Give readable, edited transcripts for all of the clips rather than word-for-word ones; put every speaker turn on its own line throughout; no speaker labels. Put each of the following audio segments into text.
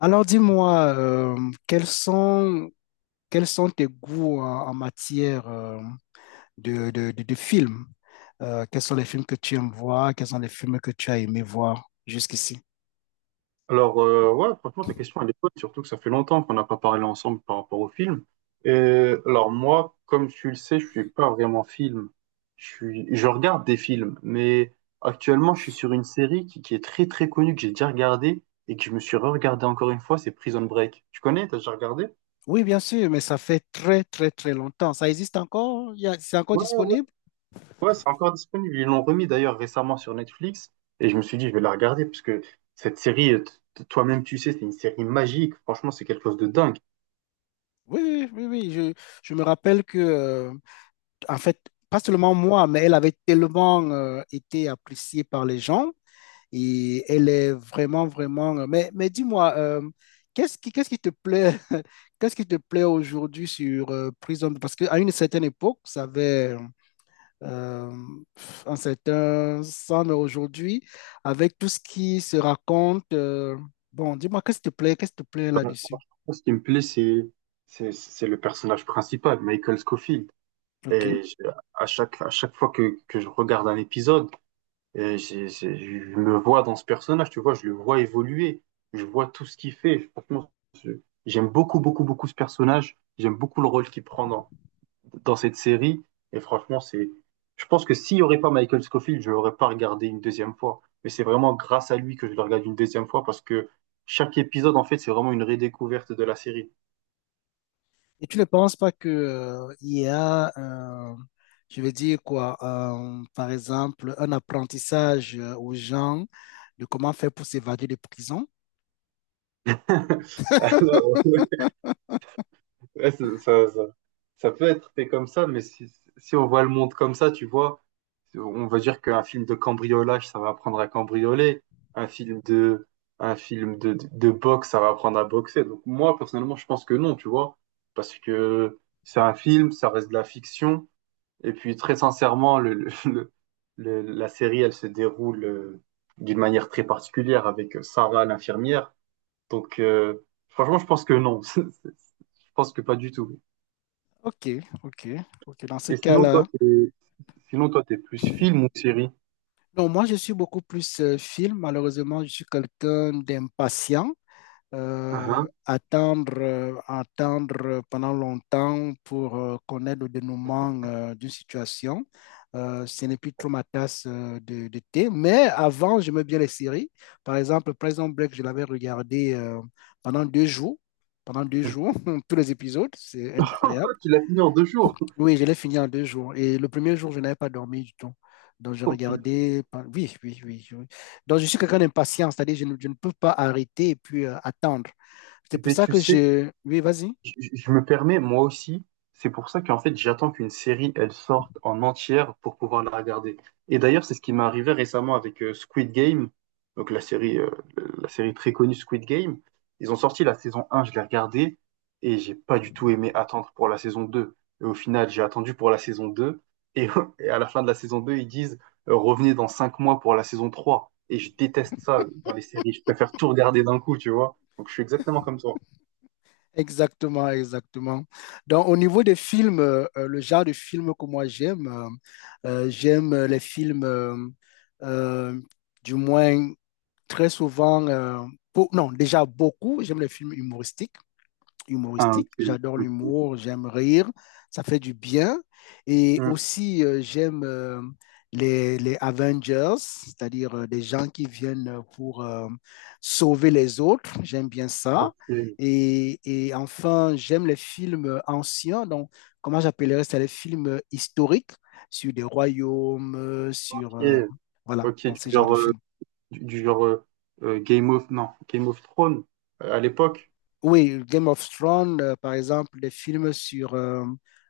Alors dis-moi, quels sont, quels sont tes goûts en matière de films? Quels sont les films que tu aimes voir? Quels sont les films que tu as aimé voir jusqu'ici?
Alors, ouais, franchement, ta question, elle est bonne, surtout que ça fait longtemps qu'on n'a pas parlé ensemble par rapport au film. Et, alors, moi, comme tu le sais, je suis pas vraiment film. Je regarde des films, mais actuellement, je suis sur une série qui est très, très connue, que j'ai déjà regardée et que je me suis re-regardée encore une fois, c'est Prison Break. Tu connais? T'as déjà regardé?
Oui, bien sûr, mais ça fait très, très, très longtemps. Ça existe encore? C'est encore
Ouais,
disponible?
ouais, c'est encore disponible. Ils l'ont remis d'ailleurs récemment sur Netflix et je me suis dit, je vais la regarder parce que cette série, toi-même, tu sais, c'est une série magique. Franchement, c'est quelque chose de dingue.
Oui, oui, oui, oui. Je me rappelle que, en fait, pas seulement moi, mais elle avait tellement été appréciée par les gens. Et elle est vraiment, vraiment. Mais dis-moi, qu'est-ce qui te plaît, qu'est-ce qui te plaît aujourd'hui sur Prison? Parce qu'à une certaine époque, ça avait euh, un certain sens, mais aujourd'hui, avec tout ce qui se raconte, bon, dis-moi, qu'est-ce qui te plaît, qu'est-ce qui te plaît là-dessus?
Ce qui me plaît, c'est le personnage principal, Michael Scofield.
OK.
Et je- à chaque fois que je regarde un épisode, je me vois dans ce personnage, tu vois, je le vois évoluer, je vois tout ce qu'il fait. Franchement, je- j'aime beaucoup, beaucoup, beaucoup ce personnage. J'aime beaucoup le rôle qu'il prend dans cette série. Et franchement, je pense que s'il n'y aurait pas Michael Scofield, je ne l'aurais pas regardé une deuxième fois. Mais c'est vraiment grâce à lui que je le regarde une deuxième fois parce que chaque épisode, en fait, c'est vraiment une redécouverte de la série.
Et tu ne penses pas que il y a, je vais dire quoi, par exemple, un apprentissage aux gens de comment faire pour s'évader des prisons?
Alors, ouais, ouais, ça peut être fait comme ça, mais si on voit le monde comme ça, tu vois, on va dire qu'un film de cambriolage, ça va apprendre à cambrioler. Un film de, un film de boxe, ça va apprendre à boxer. Donc moi, personnellement, je pense que non, tu vois, parce que c'est un film, ça reste de la fiction. Et puis, très sincèrement, la série, elle se déroule d'une manière très particulière avec Sarah, l'infirmière. Donc, franchement, je pense que non. Je pense que pas du tout.
Ok, ok, ok. Dans ce
Et sinon, toi,
cas-là,
t'es, Sinon, toi, t'es plus film ou série?
non, moi je suis beaucoup plus film. Malheureusement, je suis quelqu'un d'impatient.
Ah,
Attendre pendant longtemps pour connaître le dénouement d'une situation. Ce n'est plus trop ma tasse de thé. Mais avant, j'aimais bien les séries. Par exemple, Prison Break, je l'avais regardé pendant deux jours. Pendant deux
ah.
jours, tous les épisodes, c'est incroyable.
Tu l'as fini en 2 jours,
Oui, je l'ai fini en deux jours. Et le premier jour, je n'avais pas dormi du tout. Donc, je
ton film.
regardais. Oui, oui, oui. oui. Donc, je suis quelqu'un d'impatient, c'est-à-dire je ne peux pas arrêter et puis attendre. C'est
Eh
pour
ben,
ça
tu
que
sais,
je... Oui, vas-y.
je me permets, moi aussi, c'est pour ça qu'en fait, j'attends qu'une série, elle sorte en entière pour pouvoir la regarder. Et d'ailleurs, c'est ce qui m'est arrivé récemment avec Squid Game, donc la série, euh, la série très connue Squid Game. Ils ont sorti la saison 1, je l'ai regardée, et j'ai pas du tout aimé attendre pour la saison 2. Et au final, j'ai attendu pour la saison 2, et, et à la fin de la saison 2, ils disent, revenez dans 5 mois pour la saison 3. Et je déteste ça dans les séries, je préfère tout regarder d'un coup, tu vois. Donc je suis exactement comme toi.
Exactement, exactement. Donc, au niveau des films, le genre de films que moi j'aime, j'aime les films, euh, du moins très souvent, beau- non, déjà beaucoup, j'aime les films humoristiques.
Ah,
Humoristique.
ok.
J'adore
Ok.
l'humour, j'aime rire, ça fait du bien. Et
Hmm,
aussi, j'aime les Avengers, c'est-à-dire des gens qui viennent pour sauver les autres. J'aime bien ça.
ok,
Et enfin, j'aime les films anciens, donc comment j'appellerais ça, les films historiques sur des royaumes,
ok,
voilà,
ok,
dans
du
ce genre de
genre,
films.
du genre Game of, non, Game of Thrones à l'époque.
Oui, Game of Thrones, par exemple, les films sur euh,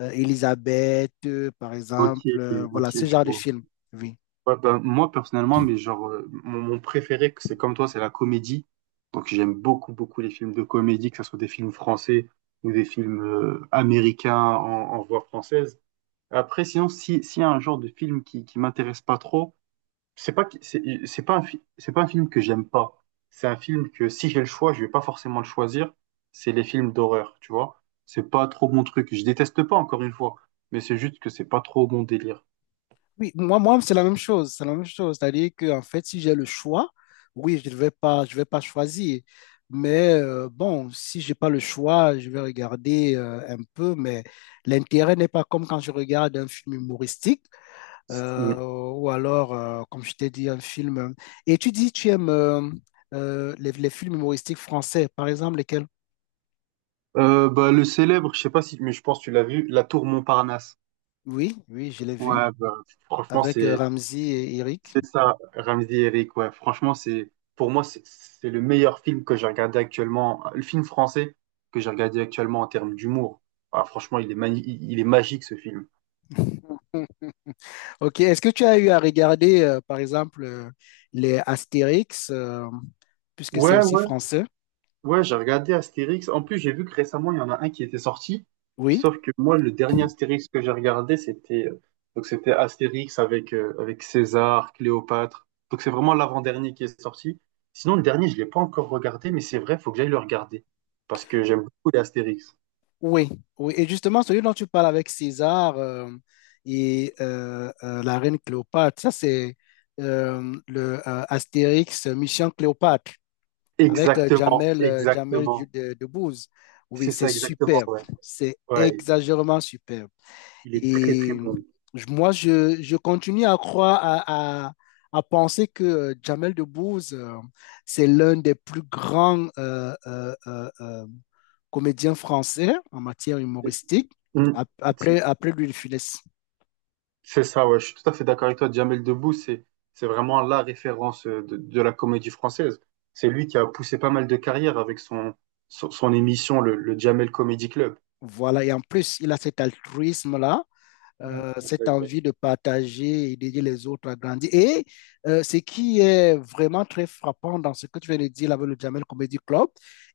euh, Elisabeth, par
Ok,
exemple,
ok,
voilà, ce
je
genre de
vois.
films, oui.
Ouais, ben, moi personnellement, mais genre, mon préféré, que c'est comme toi, c'est la comédie. Donc j'aime beaucoup, beaucoup les films de comédie, que ce soit des films français ou des films américains en voix française. Après, sinon, si, s'il y a un genre de film qui m'intéresse pas trop, c'est pas un film que j'aime pas. C'est un film que si j'ai le choix, je vais pas forcément le choisir. C'est les films d'horreur, tu vois. C'est pas trop mon truc. Je déteste pas encore une fois, mais c'est juste que c'est pas trop mon délire.
Oui, moi, c'est la même chose. C'est la même chose. C'est-à-dire que, en fait, si j'ai le choix, oui, je vais pas choisir. Mais bon, si j'ai pas le choix, je vais regarder un peu. Mais l'intérêt n'est pas comme quand je regarde un film humoristique ou alors, comme je t'ai dit, un film. Et tu dis, tu aimes les films humoristiques français, par exemple, lesquels?
Bah le célèbre, je sais pas si, mais je pense que tu l'as vu, La Tour Montparnasse.
Oui, oui, je l'ai vu
Ouais, bah, franchement
avec
c'est.
Ramzy et Eric.
C'est ça, Ramsey Eric, ouais. Franchement, c'est pour moi, c'est le meilleur film que j'ai regardé actuellement, le film français que j'ai regardé actuellement en termes d'humour. Ah, franchement, il est magique ce film.
Ok, est-ce que tu as eu à regarder, par exemple, les Astérix, puisque c'est
Ouais,
aussi
ouais,
français?
ouais, j'ai regardé Astérix. En plus, j'ai vu que récemment, il y en a un qui était sorti.
Oui.
Sauf que moi, le dernier Astérix que j'ai regardé, c'était donc c'était Astérix avec César, Cléopâtre. Donc c'est vraiment l'avant-dernier qui est sorti. Sinon, le dernier, je l'ai pas encore regardé, mais c'est vrai, faut que j'aille le regarder. Parce que j'aime beaucoup les Astérix.
Oui, oui. Et justement, celui dont tu parles avec César la reine Cléopâtre, ça c'est le Astérix Mission Cléopâtre. Avec
Exactement,
Jamel,
exactement.
Debbouze. Oui,
C'est
c'est
ça, exactement,
superbe,
ouais.
c'est
Ouais,
exagérément superbe.
il est très, très
Et
bon.
je continue à croire, à penser que Jamel Debbouze, c'est l'un des plus grands comédiens français en matière humoristique,
Mm, si,
après Louis de Funès.
c'est ça, ouais, je suis tout à fait d'accord avec toi. Jamel Debbouze, c'est vraiment la référence de la comédie française. C'est lui qui a poussé pas mal de carrières avec son émission, le Jamel Comedy Club.
Voilà, et en plus, il a cet altruisme-là
Ouais, c'est ça,
cette
exact.
envie de partager et d'aider les autres à grandir. Et ce qui est vraiment très frappant dans ce que tu viens de dire là, avec le Jamel Comedy Club,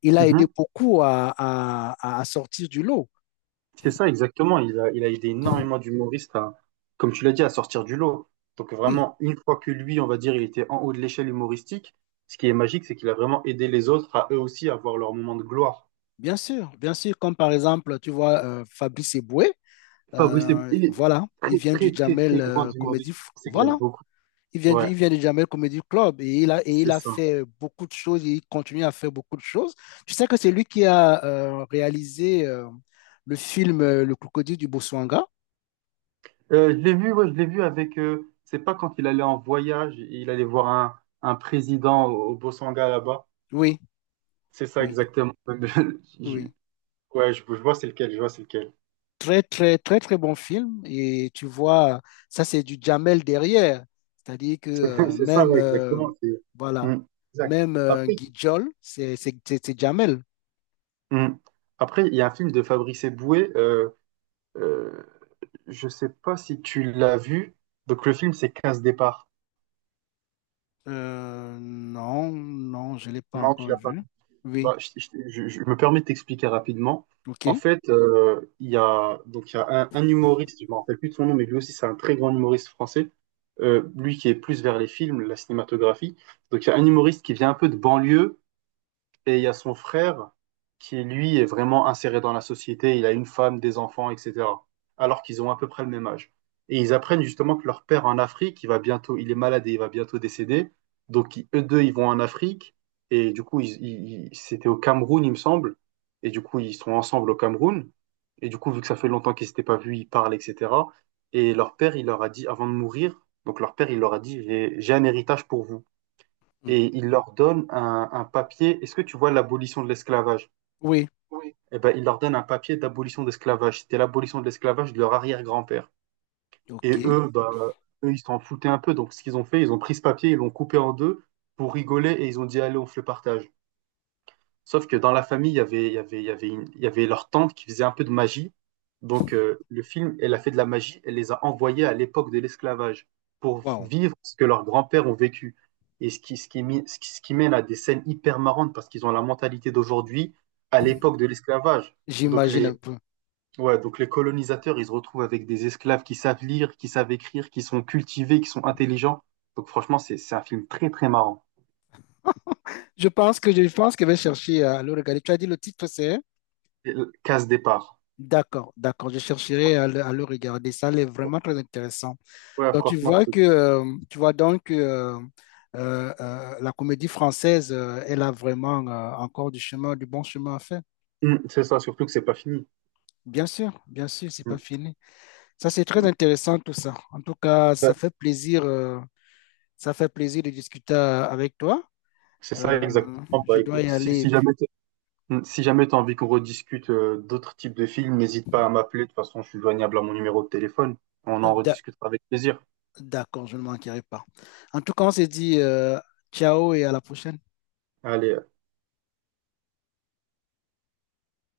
il a aidé beaucoup à sortir du lot.
C'est ça, exactement. Il a aidé énormément d'humoristes à, comme tu l'as dit, à sortir du lot. Donc
Oui,
vraiment, une fois que lui, on va dire, il était en haut de l'échelle humoristique, ce qui est magique, c'est qu'il a vraiment aidé les autres à eux aussi avoir leur moment de gloire.
bien sûr, comme par exemple, tu vois, Fabrice Eboué,
Fabrice, il est
voilà, il
très,
vient du
très, très,
Jamel
très grand
Comedy,
humoriste français. Que j'aime
voilà.
beaucoup. Ouais,
Il vient du Jamel Comedy Club et il
c'est
a
ça.
fait beaucoup de choses et il continue à faire beaucoup de choses. Tu sais que c'est lui qui a réalisé le film Le Crocodile du Botswana.
Je l'ai vu, ouais, je l'ai vu avec, c'est pas quand il allait en voyage, il allait voir un président au Bosanga là-bas.
Oui,
C'est ça,
oui,
exactement. Je-
oui.
ouais, je vois c'est lequel, je vois c'est lequel.
Très, très, très, très bon film. Et tu vois, ça, c'est du Jamel derrière. C'est-à-dire que
C'est ça,
même,
ouais, exactement. C'est
voilà,
Mm, exact.
même
Après,
Guijol, c'est Jamel.
mm. Après, il y a un film de Fabrice Eboué, euh, je sais pas si tu l'as vu. Donc le film, c'est Quinze départs.
Non, non, je ne l'ai pas
Non, tu
encore
l'as pas vu.
vu. Oui,
Bah, je me permets de t'expliquer rapidement.
ok.
En fait, donc, il y a un humoriste, je me rappelle plus de son nom, mais lui aussi, c'est un très grand humoriste français. Lui qui est plus vers les films, la cinématographie. Donc, il y a un humoriste qui vient un peu de banlieue. Et il y a son frère qui, lui, est vraiment inséré dans la société. Il a une femme, des enfants, etc. Alors qu'ils ont à peu près le même âge. Et ils apprennent justement que leur père en Afrique, il est malade et il va bientôt décéder. Donc, eux deux, ils vont en Afrique. Et du coup, c'était au Cameroun, il me semble. Et du coup, ils sont ensemble au Cameroun. Et du coup, vu que ça fait longtemps qu'ils s'étaient pas vus, ils parlent, etc. Et leur père, il leur a dit, avant de mourir, donc leur père, il leur a dit, j'ai un héritage pour vous
Mm.
et il leur donne un papier. Est-ce que tu vois l'abolition de l'esclavage?
Oui,
Oui, eh ben, il leur donne un papier d'abolition d'esclavage. C'était l'abolition de l'esclavage de leur arrière-grand-père.
Ok.
Et eux, bah, ok, eux, ils s'en foutaient un peu. Donc, ce qu'ils ont fait, ils ont pris ce papier, ils l'ont coupé en deux pour rigoler et ils ont dit, allez, on fait le partage. Sauf que dans la famille, il y avait leur tante qui faisait un peu de magie. Donc, le film, elle a fait de la magie, elle les a envoyés à l'époque de l'esclavage pour
Wow.
vivre ce que leurs grands-pères ont vécu. Et ce qui, mi- ce qui mène à des scènes hyper marrantes parce qu'ils ont la mentalité d'aujourd'hui à l'époque de l'esclavage. Donc
J'imagine un
les,
peu.
ouais, donc les colonisateurs, ils se retrouvent avec des esclaves qui savent lire, qui savent écrire, qui sont cultivés, qui sont intelligents. Donc franchement, c'est un film très, très marrant.
Je pense que je vais chercher à le regarder. Tu as dit le titre, c'est?
Casse départ.
D'accord, d'accord. Je chercherai à le regarder. Ça elle vraiment très intéressant.
Ouais,
Donc tu
franchement,
vois
je te.
que tu vois donc que la comédie française, elle a vraiment encore du chemin, du bon chemin à faire.
Mm, c'est ça, surtout que c'est pas fini.
Bien sûr, c'est pas
Mm.
fini. Ça, c'est très intéressant tout ça. En tout cas,
Ouais.
ça fait plaisir de discuter avec toi.
C'est ça
Euh,
exactement.
je
Bah
dois
écoute,
y aller et puis.
si jamais t'as envie qu'on rediscute d'autres types de films, n'hésite pas à m'appeler. De toute façon, je suis joignable à mon numéro de téléphone. On en rediscutera avec plaisir.
D'accord, je ne manquerai pas. En tout cas, on se dit ciao et à la prochaine.
Allez.